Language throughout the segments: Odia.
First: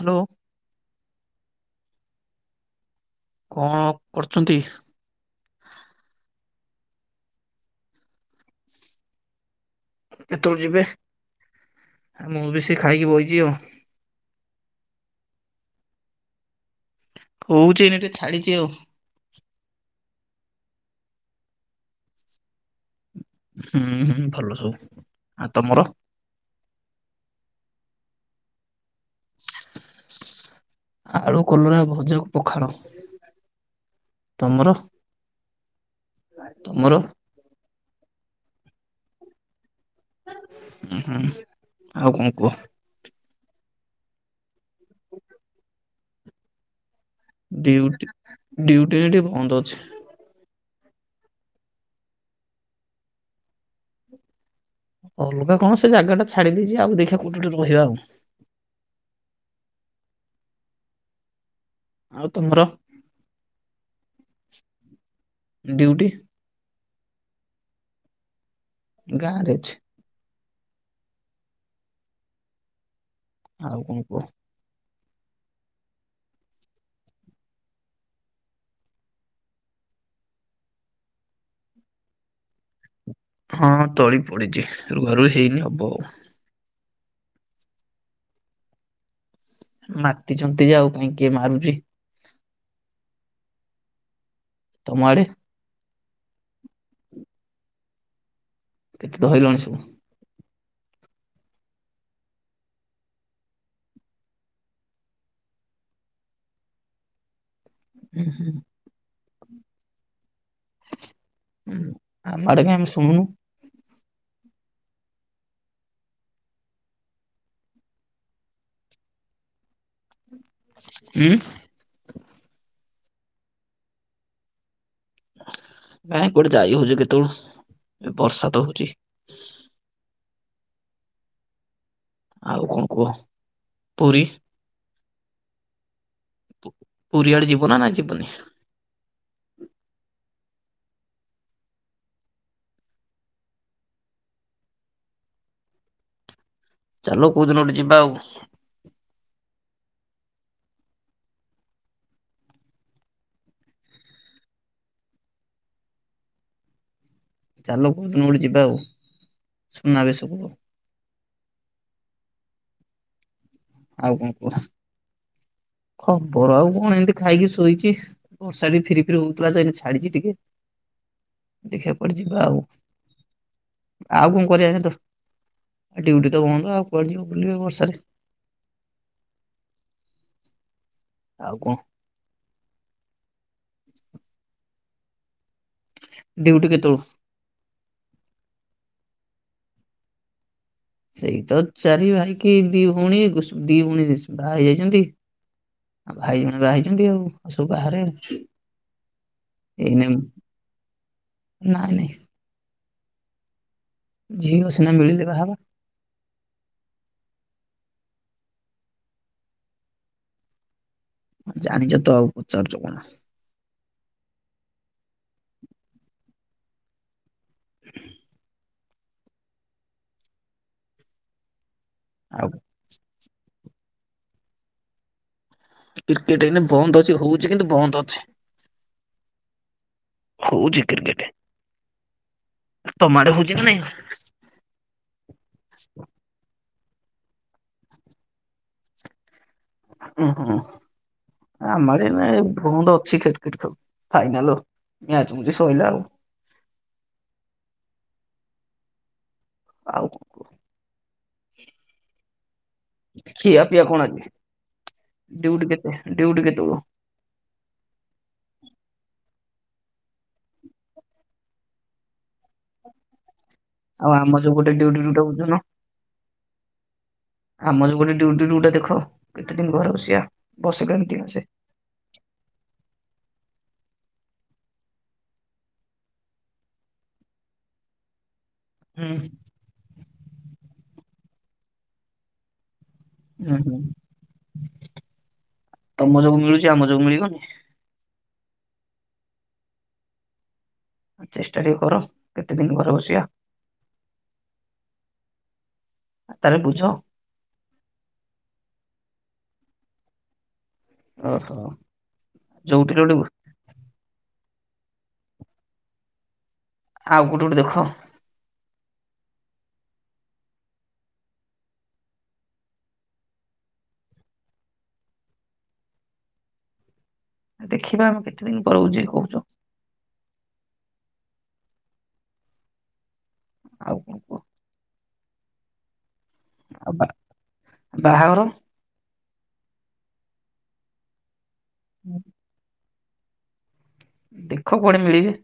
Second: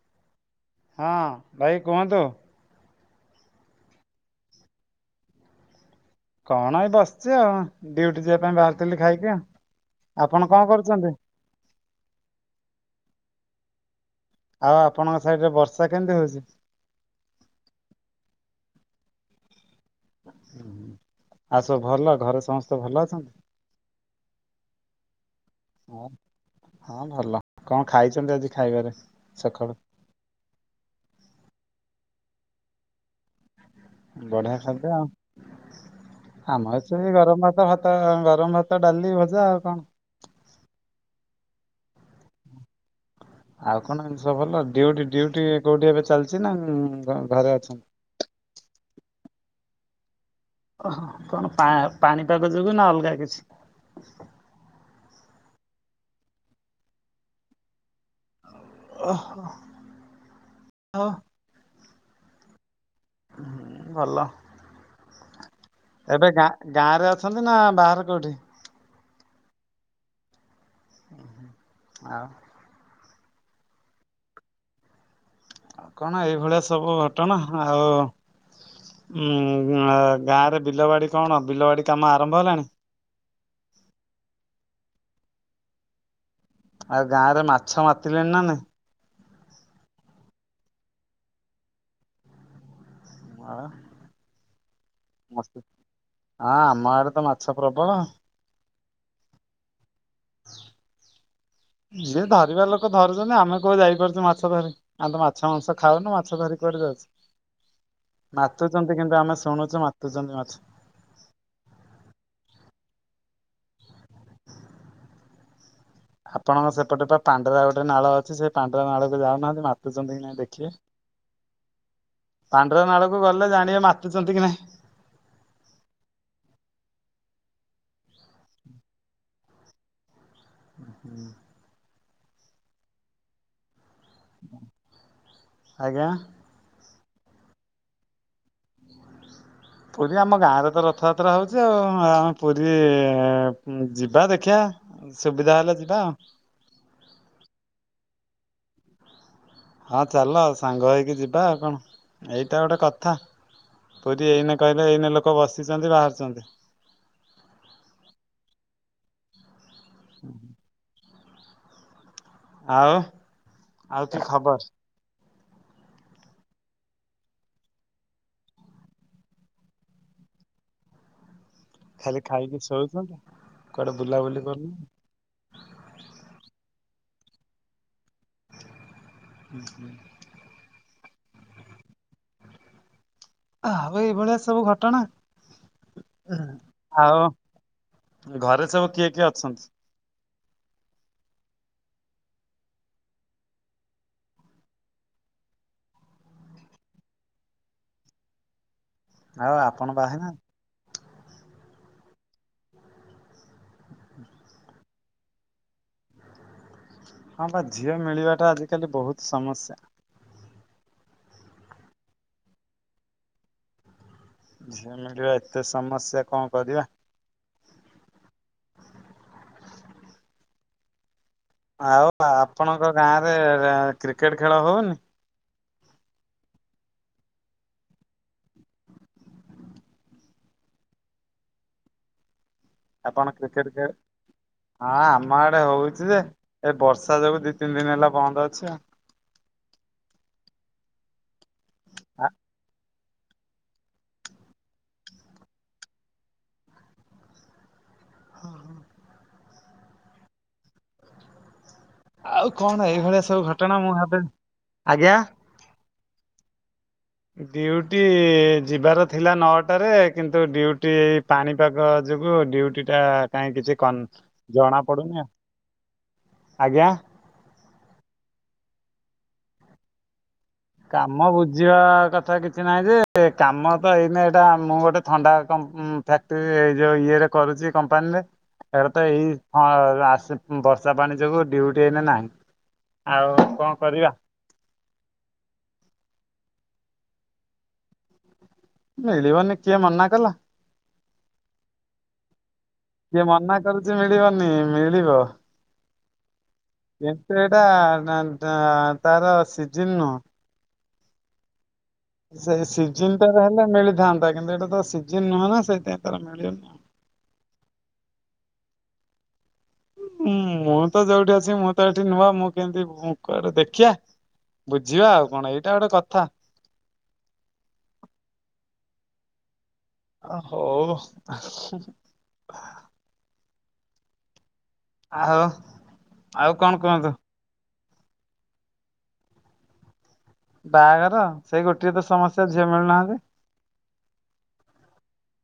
ହ୍ୟାଲୋ। ହଁ ଭାଇ କୁହନ୍ତୁ। କଣ କରୁଛନ୍ତି? କଣ ଏଇ ବସିଛି ଆଉ। ଡ଼ିଉଟି ଯିବା ପାଇଁ ବାହାରିଥିଲି ଖାଇକି ଆଉ। ଆପଣ କେତେବେଳେ କଣ ଯିବେ? କରୁଛନ୍ତି? ମୁଁ ବି ସେଇ ଖାଇକି ବଇଚି ଆଉ। ଆଉ ଆପଣଙ୍କ ସାଇଡରେ ବର୍ଷା କେମିତି ହୋଉଛି? ହଉଛିନି ଟିକେ ଛାଡିଛି ଆଉ। ଆଉ ସବୁ ଭଲ ଘରେ ସମସ୍ତେ ଭଲ ଅଛନ୍ତି? ହୁଁ ହୁଁ ଭଲ ସବୁ। ଆ ତମର? ହଁ ହଁ ଭଲ। କଣ ଖାଇଛନ୍ତି ଆଜି ଖାଇବାରେ ସକାଳୁ? ଆଳୁ କଲରା ଭଜାକୁ ପଖାଳ। ବଢିଆ ତମର ଖାଦ୍ୟ ଆଉ। ଆମର ତମର ସେଇ ଗରମ ଭାତ ଭା ତ ଗରମ ଭାତ ଡାଲି ଭଜା ଆଉ କଣ। ଉହୁଁ ଆଉ କଣ କୁହ? ଆଉ କଣ ଏମିତି ସବୁ ଭଲ। ଡ଼ିଉଟି ଡଉଟି କୋଉଠି ଏବେ ଚାଲିଛି ନା ଘରେ ଅଛନ୍ତି? ଡିଉଟି ଡିଉଟି ଏନା ଟିକେ ବନ୍ଦ ଅଛି। ଓହୋ କଣ ପା ପାଣିପାଗ ଯୋଗୁ ନା ଅଲଗା କିଛି? ଅଲଗା କଣ ସେ ଜାଗା ଟା ଛାଡି ଦେଇଛି ଆଉ ଦେଖିବା କୋଉଠି ଗୋଟେ ରହିବା ଆଉ। ଓହ ଓ ଆଉ ତମର ହୁଁ ଭଲ ଡ୍ୟୁଟି ଏବେ ଗାଁ ଗାଁ ରେ ଅଛନ୍ତି ନା ବାହାରେ କୋଉଠି? ଗାଁରେ ଅଛି। ଓ ଆଉ ଆଉ କଣ କୁହ? କଣ ଏଇ ଭଳିଆ ସବୁ ଘଟଣା ଆଉ ଉୁଁ ଗାଁ ରେ ବିଲବାଡି କଣ ବିଲବାଡି କାମ ଆରମ୍ଭ ହେଲାଣି? ହଁ ତଳି ପଡିଛି ରୁଆ ରୁଇ ହେଇନି ହବ ଆଉ। ଆଉ ଗାଁ ରେ ମାଛ ମାତିଲେେଣି ନା ନାହିଁ? ମାତିଛନ୍ତି ଯେ ଆଉ କାହିଁ କିିଏ ମାରୁଛି? ହଁ ତମଆଡ଼େ? ହଁ ଆମ ଆଡେ ତ ମାଛ ପ୍ରବଳ କେତେ ଧରିଲଣି ସବୁ? [inaudible] ଯିଏ ଧରିବା ଲୋକ ଧରୁଛନ୍ତି, ଆମେ କୋଉ ଯାଇପାରୁଛୁ ମାଛ ଧରି। ଆଉ ତ ମାଛ ମାଂସ ଖାଉନୁ, ମାଛ ଧରି କୁଆଡେ ଯାଉଛି। ହୁଁ ହୁଁ ମାତୁଛନ୍ତି, କିନ୍ତୁ ଆମେ ଶୁଣୁଛୁ ମାତୁଛନ୍ତି ମାଛ। ହଁ ଆମ ଆଡେ କାଇଁ ଆମେ ଶୁଣୁନୁ ଆପଣଙ୍କ ସେପଟେ ବା ପାଣ୍ଡରା ଗୋଟେ ନାଳ ଅଛି। ସେ ପାଣ୍ଡରା ନାଳକୁ ଯାଉନାହାନ୍ତି ମାତୁଛନ୍ତି କି ନାଇଁ ଦେଖିବେ। ହୁଁ। ପାଣ୍ଡରା ନାଳକୁ ଗଲେ ଜାଣିବେ ମାତିୁଛନ୍ତି କି ନାଇଁ। ନାଇଁ କୋଟେ ଯାଇ ହଉଛି କେତେବେଳୁ, ବର୍ଷା ତ ହଉଛି। [unintelligible] ଆଉ କଣ କୁହ ପୁରୀ? ଆଜ୍ଞା। ପୁରୀ ଆଡେ ଯୀବ ନା ଯିବନି? ପୁରୀ ଆମ ଗାଁରେ ତ ରଥଯାତ୍ରା ହଉଛି ଆଉ, ଆମେ ପୁରୀ ଯିବା ଦେଖିବା। ସୁବିଧା ହେଲେ ଯିବା। ଚାଲୁନ କୋଉ ଦିନ ଗୋଟେ ଯିବା ଆଉ। ହଁ ଚାଲ ସାଙ୍ଗ ହେଇକି ଯିବା ଆଉ କଣ ଏଇଟା ଗୋଟେ କଥା। ପୁରୀ ଏଇନେ କହିଲେ, ଏଇନେ ଲୋକ ବସିଛନ୍ତି ବାହାରୁଛନ୍ତି। ଚାଲ କୋୖଦିନ ଗୋଠେ ଯିବା ଆଉ, ସୁନାବେସ କୁ। ଆଉ। ଆଉ କି କଣ ଖବର କୁହ? ଖବର ଆଉ କଣ, ଏମିତି ଖାଇକି ଶୋଇଛି। ବର୍ଷା ଫିରି ଫିରି ହଉଥିଲାନି ଛାଡିଛି ଟିକେ। ଦେଖିବା କୁଆଡେ ଖାଲି ଯିବା ଖାଇକି ଆଉ ଶୋଉଛନ୍ତି କୁଆଡେ ଆଉ ବୁଲାବୁଲି କଣ କରୁନି। କରିବା ତ। ଡିଉଟି ତ ବନ୍ଦ ଆଉ କୁଆଡେ ଯିବ ବୁଲିବେ ବର୍ଷାରେ। ହୁଁ ହୁଁ। ଆଉ କଣ? ଆଉ ଏଇଭଳିଆ ସବୁ ଘଟଣା ଡ୍ୟୁଟି କେତେବେଳୁ ଆଉ। ଘରେ ସବୁ କିଏ କିଏ ଅଛନ୍ତି? ସେଇ ତ ଚାରି ଭାଇ କି ଦି ଭଉଣୀ, ଦି ଭଉଣୀ ବାହା ହେଇ ଯାଇଛନ୍ତି। ଆଉ ଭାଇ ଜଣେ ବାହାହେଇ ଆଉ ଆଉ ସବୁ ବାହାରେ ଆଉ। ଆଉ ଆପଣ ଏଇନା, ବାହା ହେଇନାହାନ୍ତି? ନାଇଁ ନାଇଁ। ଝିଅ ସିନା ମିଳିଲେ ବାହା ହେବ। ହଁ ବା ଝିଅ ମିଳିବାଟା ଆଜିକାଲି ବହୁତ ସମସ୍ୟା। ଜାଣିଛ ତ ଆଉ ପଚାରୁଚ କଣ? ଝିଅ ମିଳିବା ଏତେ ସମସ୍ୟା କଣ କରିବା? [inaudible] ଆଉ ଆପଣଙ୍କ ଗାଁରେ କ୍ରିକେଟ ଖେଳ ହଉନି। କ୍ରିକେଟ ଏଇନେ ବନ୍ଦ ଅଛି, ହଉଚି କିନ୍ତୁ ବନ୍ଦ ଅଛି। ହଉଛି କ୍ରିକେଟ। ଆପଣ ତମଆଡ଼େ ହଉଛି କ୍ରିକେଟ ନା ଖେଳ ନାଇଁ। ହଁ ଆମ ଆଡେ ହଉଛି ଯେ, ଏ ବର୍ଷା ଯୋଗୁ ଦି ତିନି ଦିନ ହେଲା ବନ୍ଦ ଅଛି ଆଉ। ଉଁ ହୁଁ ଆମର ଏଇନେ ଆଉ। ବନ୍ଦ ଅଛି କ୍ରି କେଟ। ଫାଇନଲ୍ ମ୍ୟାଚ ଆଜି ସଇଲା ଆଉ। ଆଉ। କୁହ ଆଉ କଣ ଏ ଖିଆପିଆ ପିଆ କଣ ଆଜି? ଆଜ୍ଞା। ଡ୍ୟୁଟି ଯିବାର ଥିଲା ନଅଟାରେ କିନ୍ତୁ ଡ୍ୟୁଟି ଏଇ ପାଣିପାଗ ଯୋଗୁ ଡ୍ୟୁଟି ଟା କାହିଁ କିଛି କନ ଆଉ ଆମ ଯୋଉ ଗୋଟେ ଜଣା ଡ୍ୟୁଟି ପଡୁନି ଡ୍ୟୁଟା ବୁଝୁନ। ଆଜ୍ଞା। ଆମର ଗୋଟେ ଡ୍ୟୁଟି ଡ୍ୟୁଟା ଦେଖ କେତେ ଦିନ ଘର ବସିଆ? କାମ ବୁଝି ଯିବା କଥା କିଛି ନାହିଁ ଯେ, କାମ ତ ଏଇନେ ଏଇଟା ମୁଁ ଗୋଟେ ଥଣ୍ଡା କ ଫ୍ୟାକ୍ଟ୍ରିରେ ଯୋଉ ଇଏରେ କରୁଚି କମ୍ପାନୀରେ। ତାର ତ ହୁଁ ଏଇ ଅ ଆସି ବର୍ଷା ପାଣି ଯୋଗୁ ଡ୍ୟୁଟି ଏଇନା ନାହିଁ। ଆଉ ହୁଁ କଣ ହୁଁ କରିବା? ତମ ଯୋଗୁ ମିଳୁଚି। ଆମ ଯୋଗୁ ମିଳିବନି। ମିଳିିବନି କିଏ ମନାକଲା? ଚେଷ୍ଟା ଟିକେ କର। କେତେ ଦିନ ଘ କିଏ ମନା କରୁଛି ମିଳିବନି? ମିଳିବ। ତା ହେଲେ ବୁଝ। ଇମ୍ପ୍ରେଟା ତା-ତା -ତାର ସିଜନ୍ ନୁହଁ। ଓହୋ। ସେ ଯୋଉଠି ଗୋଟେ ସିଜିନଟାରେ ହେଲେ ମିଳିଥାନ୍ତା କିନ୍ତୁ ଏଇଟା ତ ସିଜିିନ ନୁହେଁ ନା ସେଇଥିାଇଁ ତାର ମିଳିନି। ଆଉ କୋଉଠି ଗୋଟେ ଦେଖ? ମୁଁ ତ ଯୋଉଠି ଅଛି, ମୁଁ ତ ଏଠି ନୂଆ, ମୁଁ କେମିତି କୁଆଡେ ଦେଖିବା? ବୁଝିବା ଆଉ କଣ? ଏଇଟା ଗୋଟେ କଥା। ଦେଖିବା, ଆମ କେତେ ଦିନ ପଳଉଛି କହୁଛୁ? ଆ ହଉ। ଆଉ କଣ କୁହ? ଆଉ ଆଉ କଣ କୁହନ୍ତୁ? ବାହାଘର ବାହାଘର ସେଇ ଗୋଟିଏ ତ ସମସ୍ୟା, ଝିଅ ମିଳୁନାହାନ୍ତି। ଦେଖ କୁଆଡେ ମିଳିବେ,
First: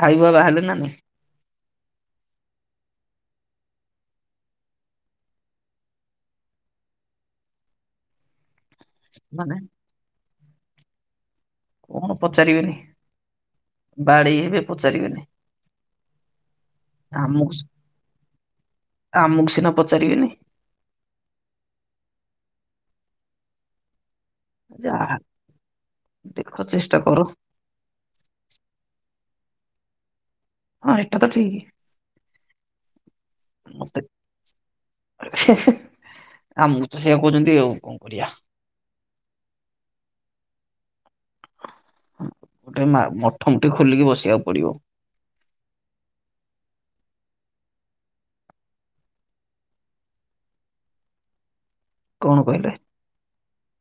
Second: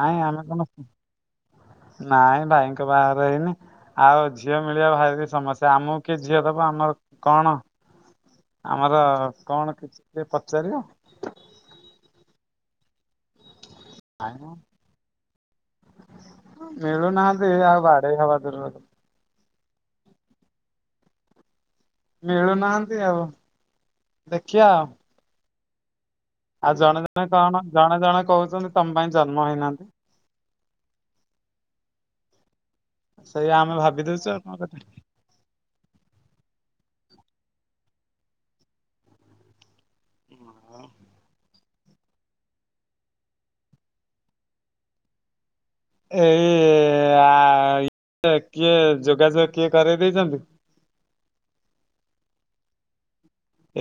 ଭାଇ ବା ଆମେ କଣ ବାହାହେଲେ ନା ନାହିଁ। ନାଇଁ ଭାଇଙ୍କ ବାହାଘର ହେଇନି। ଆଉ ଝିଅ ମିଳିବା ଭାରି ସମସ୍ୟା। ଆମକୁ କିଏ ଝିଅ ଦବ, ଆମର କଣ? ଆମର ମାନେ କଣ କିଛି ଟିକେ ପଚାରିବ? କଣ ପଚାରିବେନି ନାଇଁ ବାଡେଇ ମ ହେବେ ପଚାରିବେନି। ମିଳୁନାହାନ୍ତି ଆମକୁ ସି- ଆଉ ବାଡେଇ ହବା ଦୂରର କ ଆମକୁ ସିନା ପଚାରିବେନି। ମିଳୁନାହାନ୍ତି ଆଉ ଦେଖିବା ଆଉ। ଯାହା ଦେଖ ଆଉ ଚେଷ୍ଟା ଜଣେ କର ଜଣେ କଣ ଜଣେ ଜଣେ କହୁଛନ୍ତି ତମ ପାଇଁ ଜନ୍ମ ହେଇନାହାନ୍ତି। ହଁ ଏଇଟା ତ ଠିକ୍। ସେଇଆ ଆମେ ମତେ ଭାବି ଦଉଛୁ ଆଉ କଣ କଥା। ଆମକୁ ତ ସେଇଆ କହୁଛନ୍ତି ଆଉ କଣ କରିବା। ହୁ। ଗୋଟେ ମା ମଠ ମୁଠି ଖୋଲିକି ବସିବାକୁ ପଡିବ। ଏଇ ଇ ଆ କିଏ ଯୋଗାଯୋଗ କିଏ କରେଇ ଦେଇେଇଛନ୍ତି। କଣ କହିଲେ?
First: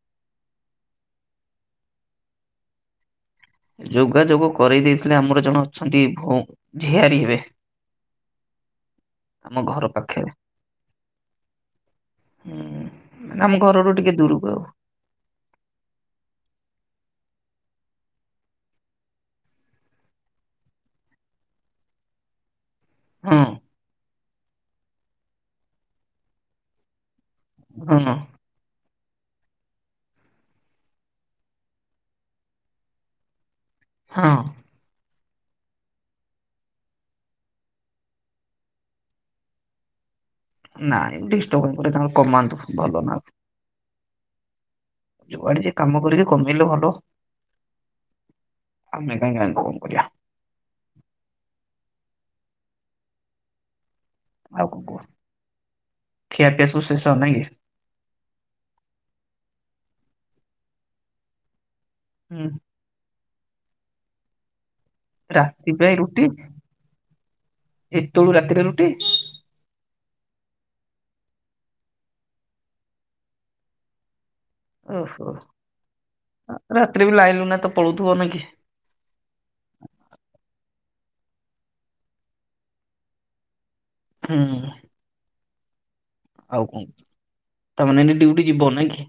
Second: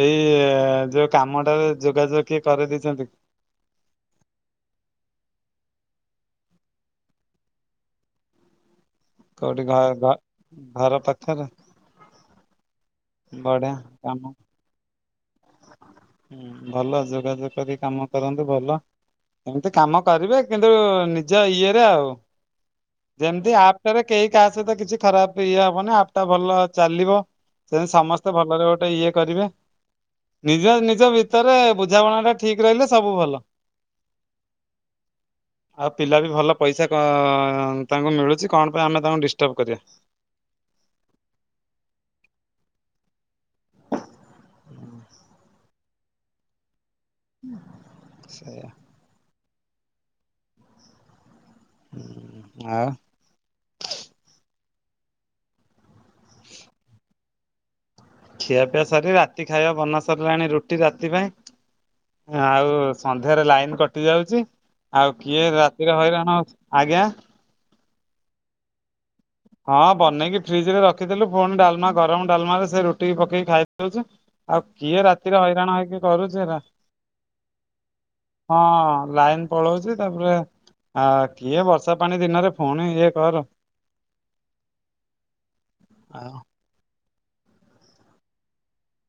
ଏଇ ଯୋଉ କାମଟାରେ ଯୋଗାଯୋଗ କିଏ କରିଦେଇଛନ୍ତି? ଯୋଗାଯୋଗ କରଇ ଦେଇଥିଲେ ଆମର ଜଣେ ଅଛନ୍ତି ଭ ଝିଆରୀ ହେବେ। ଆମ କୋଉଠି ଘ ଘର ଘ ପାଖରେ ଘର ପାଖରେ? ହୁଁ ମାନେ ଆମ ବଢିଆ ଘରରୁ ଟିକେ କାମ। ଦୂରକୁ ଆଉ। ହୁଁ ଭଲ ଯୋଗାଯୋଗ କରି କାମ କରନ୍ତୁ ଭଲ। ଏମିତି କାମ କରିବେ କିନ୍ତୁ ନିଜ ଇଏରେ ଆଉ। ଆଉ ଯେମତି ଆପ୍ଟାରେ କେହି କାହା ସହିତ କିଛି ଖରାପ ଇଏ ହବନି ଆପ୍ ଟା ଭଲ ଚାଲିବ। ସେନ୍ତି ହଁ ହଁ ସମସ୍ତେ ଭଲରେ ଗୋଟେ ଇଏ କରିବେ। ନିଜ ନିଜ ଭିତରେ ବୁଝାମଣା ଟା ଠିକ ରହିଲେ ସବୁ ଭଲ। ହଁ। ଆଉ ପିଲା ବି ଭଲ ପଇସା କଅ ତାଙ୍କୁ ମିଳୁଚି କଣ ପାଇଁ ଆମେ ତାଙ୍କୁ ଡିଷ୍ଟର୍ବ କରିବା। ନାଇଁ ଡିଷ୍ଟ୍ରବ କାଇଁ କରିବା ତାଙ୍କର କମାନ୍ତୁ ଭଲ ନା ଆଉ। ଯୁଆଡେ ଯିଏ କାମ କରିକି କମେଇଲେ ଭଲ। ସେୟା। ଆମେ କାଇଁ ଗାଁଇ କଣ କରିଆ। ଆଉ। ଆଉ କଁ କୁଅ ଖିଆପିଆ ସବୁ ଶେଷ ନାଇଁ କି। ଖିଆ ପିଆ ସାରି ରାତି ଖାଇବା ବନା ସରିଲାଣି ରୁଟି ରାତି ପାଇଁ ହୁଁ ଆଉ ସନ୍ଧ୍ୟାରେ ଲାଇନ କଟି ଯାଉଚି ଆଉ କିଏ ରାତି ରାତିରେ ହଇରାଣ ହଉଛି ଆଜ୍ଞା ଏତେଳୁ ରାତିରେ ରୁଟି? ହଁ ବନେଇକି ଫ୍ରିଜ୍ ରେ ରଖିଥେଲୁ ଫୁଣି ଡାଲ୍ମା ଗରମ୍ ଡାଲ୍ମାରେ ସେ ରୁଟିକି ପକେଇକି ଖାଇ ଦୋଉଛୁ। ଆଉ କିଏ ଓହୋ ରାତିରେ ହଇରାଣ ହେଇକି କରୁଚେରା। ରାତିରେ ବି ଲାଇନ ଲୁନା ତ ପଳଉଥିବ ନାଇଁ କି ହଁ, ଲାଇନ୍ ପଳୋଉଚି ତାପରେ ଆ କିଏ ବର୍ଷା ପାଣି ଦିନରେ ଫୁଣି ଇଏ କର। ହୁଁ। ଆଉ ଆଉ କଁ ତାମାନେ ଏଇନା ଡିଉଟି ଯିବ ନାଇଁ କି?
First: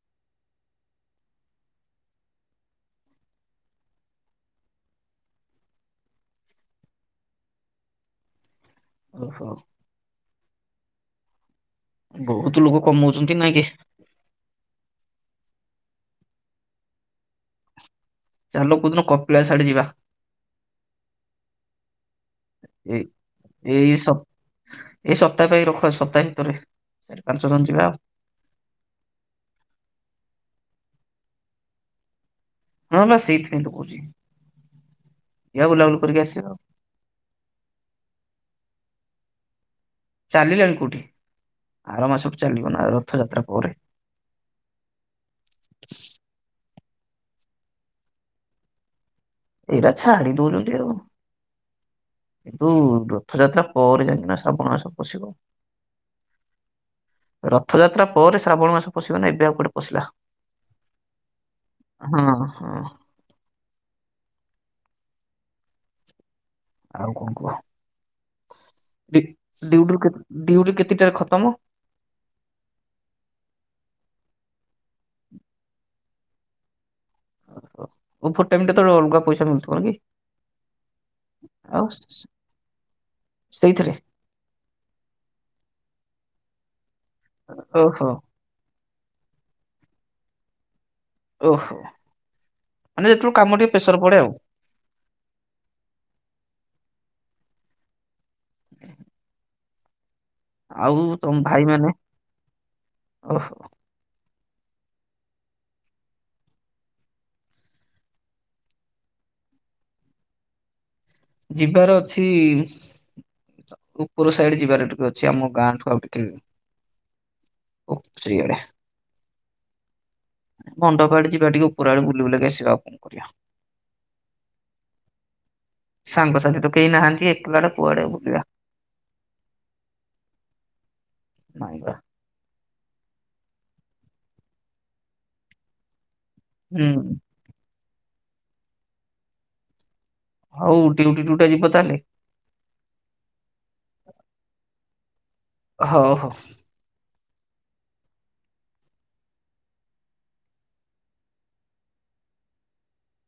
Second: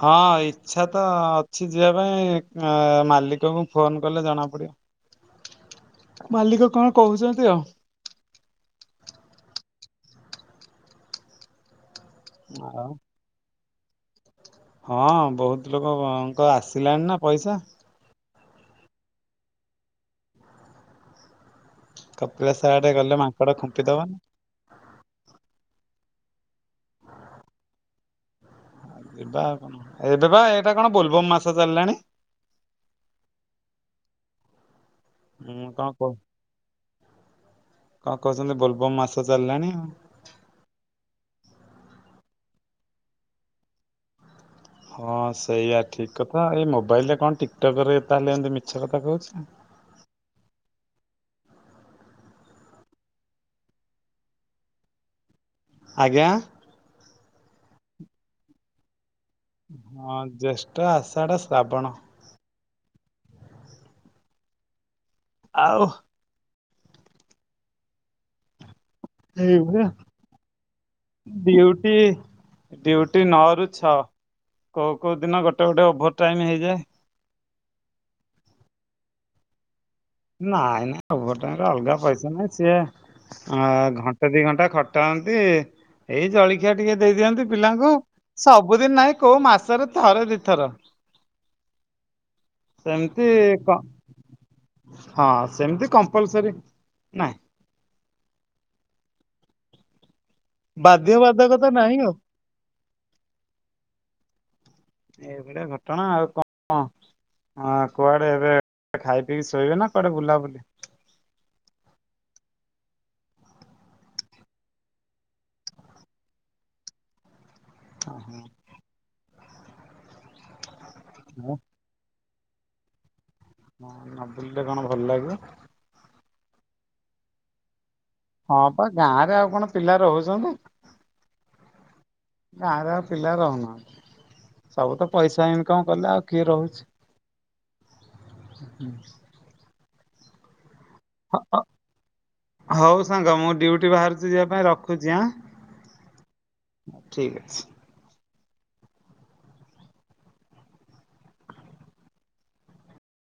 ହଁ ଇଚ୍ଛା ତ ଅଛି ଯିବା ପାଇଁ ଏ ମାଲିକକୁ ଫୋନ୍ କଲେ ଜଣା ପଡିବ। ମାଲିକ କଣ କହୁଛନ୍ତି ଆଉ। ଓହୋ। ବୋହୁତ୍ ଲୋକୋ ଆଉ କମୋଉଛନ୍ତି ନାଇ କି। ହଁ ବୋହୁତ ଲୋକୋୱଙ୍କ ଆସିଲାଣି ନା ପଇସା। ଚାଲ କୋଉ ଦିନ କପିଳାସ୍ ଆଡେ ଯିବା। କପିିଲାସ୍ ଆଡେ ଏଇ ଗଲେ ମାଙ୍କଡ ଏଇ ଖୁମ୍ପିଦବ ସପ୍- ନି। ଏଇ ସପ୍ତା ପାଇଁ ରଖ, ସପ୍ତାହେ ଭିତରେ। ରି ପାଞ୍ଚ ଜଣ ଯିବା ଆଉ। ଯିବା ଆଉ କଣ, ଏବେ ବା, ଏଇଟା କଣ ବୋଲବମ୍ ମାସ ଚାଲିଲାଣି। ହଁ ବା ସେଇଥି ପାଇଁ ତ କୋହୁଚି। ହୁଁ ଯିବା କଣ ବୁଲାବୁଲି କରିକି ଆସିବା ଆଉ। କଁ କୋହୁଚନ୍ତି ବୋଲବମ୍ ମାସ ଚାଲଲାଣି ଆଉ। ଚାଲିଲାଣି କୋଉଠି, ଆର ମାସଠୁ ଚାଲିବନା ରଥଯାତ୍ରା ପରେ। ହଁ, ସେଇଆ ଠିକ୍ କଥା। ଏ ମୋବାଇଲରେ କଣ ଟିକଟକ୍ ରେ ତାହେଲେ ଏମତି ମିଛ କଥା କହୁଛି। ଏଇଟା ଛାଡ଼ି ଦୋଉଚନ୍ତି ଆଉ। ହୁଁ, ରଥଯାତ୍ରା ପରେ ଜାଇକନା ଶ୍ରାବଣ ମାସ ପସିବ। ଆଜ୍ଞା ରଥଯାତ୍ରା ପରେ ଶ୍ରାବଣ ମାସ ପଶିବନା ଏବେ ଆଉ କୁଆଡେ ପଶିଲା ହଁ, ଜେଷ୍ଠ, ଆଷାଢ଼, ଶ୍ରାବଣ। ହୁଁ, ହୁଁ। ଆଉ ଆଉ କଁ କୁହ? ଡି, ଏଇଭଳିଆ ଡିଉଟିରୁ କେତ୍, ଡିଉଟି କେତିଟାରେ ଖତମ? ହୁଁ ଡିଉଟି ନଅରୁ ଛଅ। କୋଉ, କୋଉ ଦିନ ଗୋଟେଗୋଟେ ଓଭୋର୍ ଟାଇମ୍ ହେଇଯାଏ। ଓହେ ଓଫୋର୍ ଟାଇମ୍ କେତେଳେ ଅଲଗା ପଇସା ମିଳଥୁବ କି? ନାଇଁ, ନାଇଁ ଓଭୋର୍ ଟାଇମରେ ଆଉ ଅଲଗା ପଇସା ନହିଁ। ସିଏ ସେଇଥିରେ ଘନ୍ ଘଣ୍ଟେ, ଦି ଘଣ୍ଟା ଖଟାହନ୍ତି। ଏଇ ଜଳଖିଆ ଟିକେ ଦେଇଦିଅନ୍ତି ପିଲାଙ୍କୁ। ଓହୋ ସବୁଦିନ୍ ନାଇଁ, କୋଉ ମାସରେ ଥରେ ଦି ଥର। ଓହୋ, ମାନେ ସେମିତି ଯେତେବେଳୁ କାମ କ ଟିକେ ପେସର୍ ପଡେ ଆଉ। ହଁ, ସେମିତି କମ୍ପଲସରି ନାଇଁ। ଆଉ ବାଧ୍ୟ ତମ୍ ଭାଇ ବାଧକତା ମାନେ, ନାହିଁ ଆଉ ଓହୋ। ଏଇ ଭଳିଆ ଘଟଣା ଆଉ କଁ-ଅଁ। ହଁ, କୁଆଡେ ଏବେ ଖାଇ, ପିଇକି ଶୋଇବେ, ନାଁ କୁଆଡେ ବୁଲାବୁଲି? ଯିବାର ଅଛି। ଉପର ସାଇଡ୍ ଯିବାରେ ଟିକେ ଅଛି ଆମ ଗାଁ ଠୁ ଆଉ ଟିକେ ଓ ଚିଆଡେ। ମଣ୍ଡପ ଆଡେ ଯିବା ଟିକେ ଉପର ଆଡେ ବୁଲି ବୁଲାକି ଆସିବା ଆଉ କଣ କରିବା। ହ ନବୁଲଟେ କଣ ଭଲ ଲାଗିବ। ସାଙ୍ଗସାଥି ତ କେହି ନାହାନ୍ତି ଏକଲାଟା କୁଆଡେ ଆଉ। ହଁ ପା, ଗାଁ ରେ ଆଉ କଣ ପିଲା ରହୁଚନ୍ତି। ନାଇଁ ବା ଗାଁରେ ଆଉ ପିଲା ରହୁନାହାନ୍ତି, ସବୁ ତ ପଇସା ଇନକମ୍ କଲେ ଆଉ। କିଏ ରହୁଚି। ହୁଁ। ହଉ ଉଡିଉଡି ଟୁଟା ଯିବ ତାଲେ। ହଉ ସାଙ୍ଗ ମୁଁ ଡୁଉଟି ବାହାରୁଚି ଯିବା ପାଇଁ ରଖୁଚି ଆଁ? ହଉ ହଉ। ଠିକ୍ ଅଛି।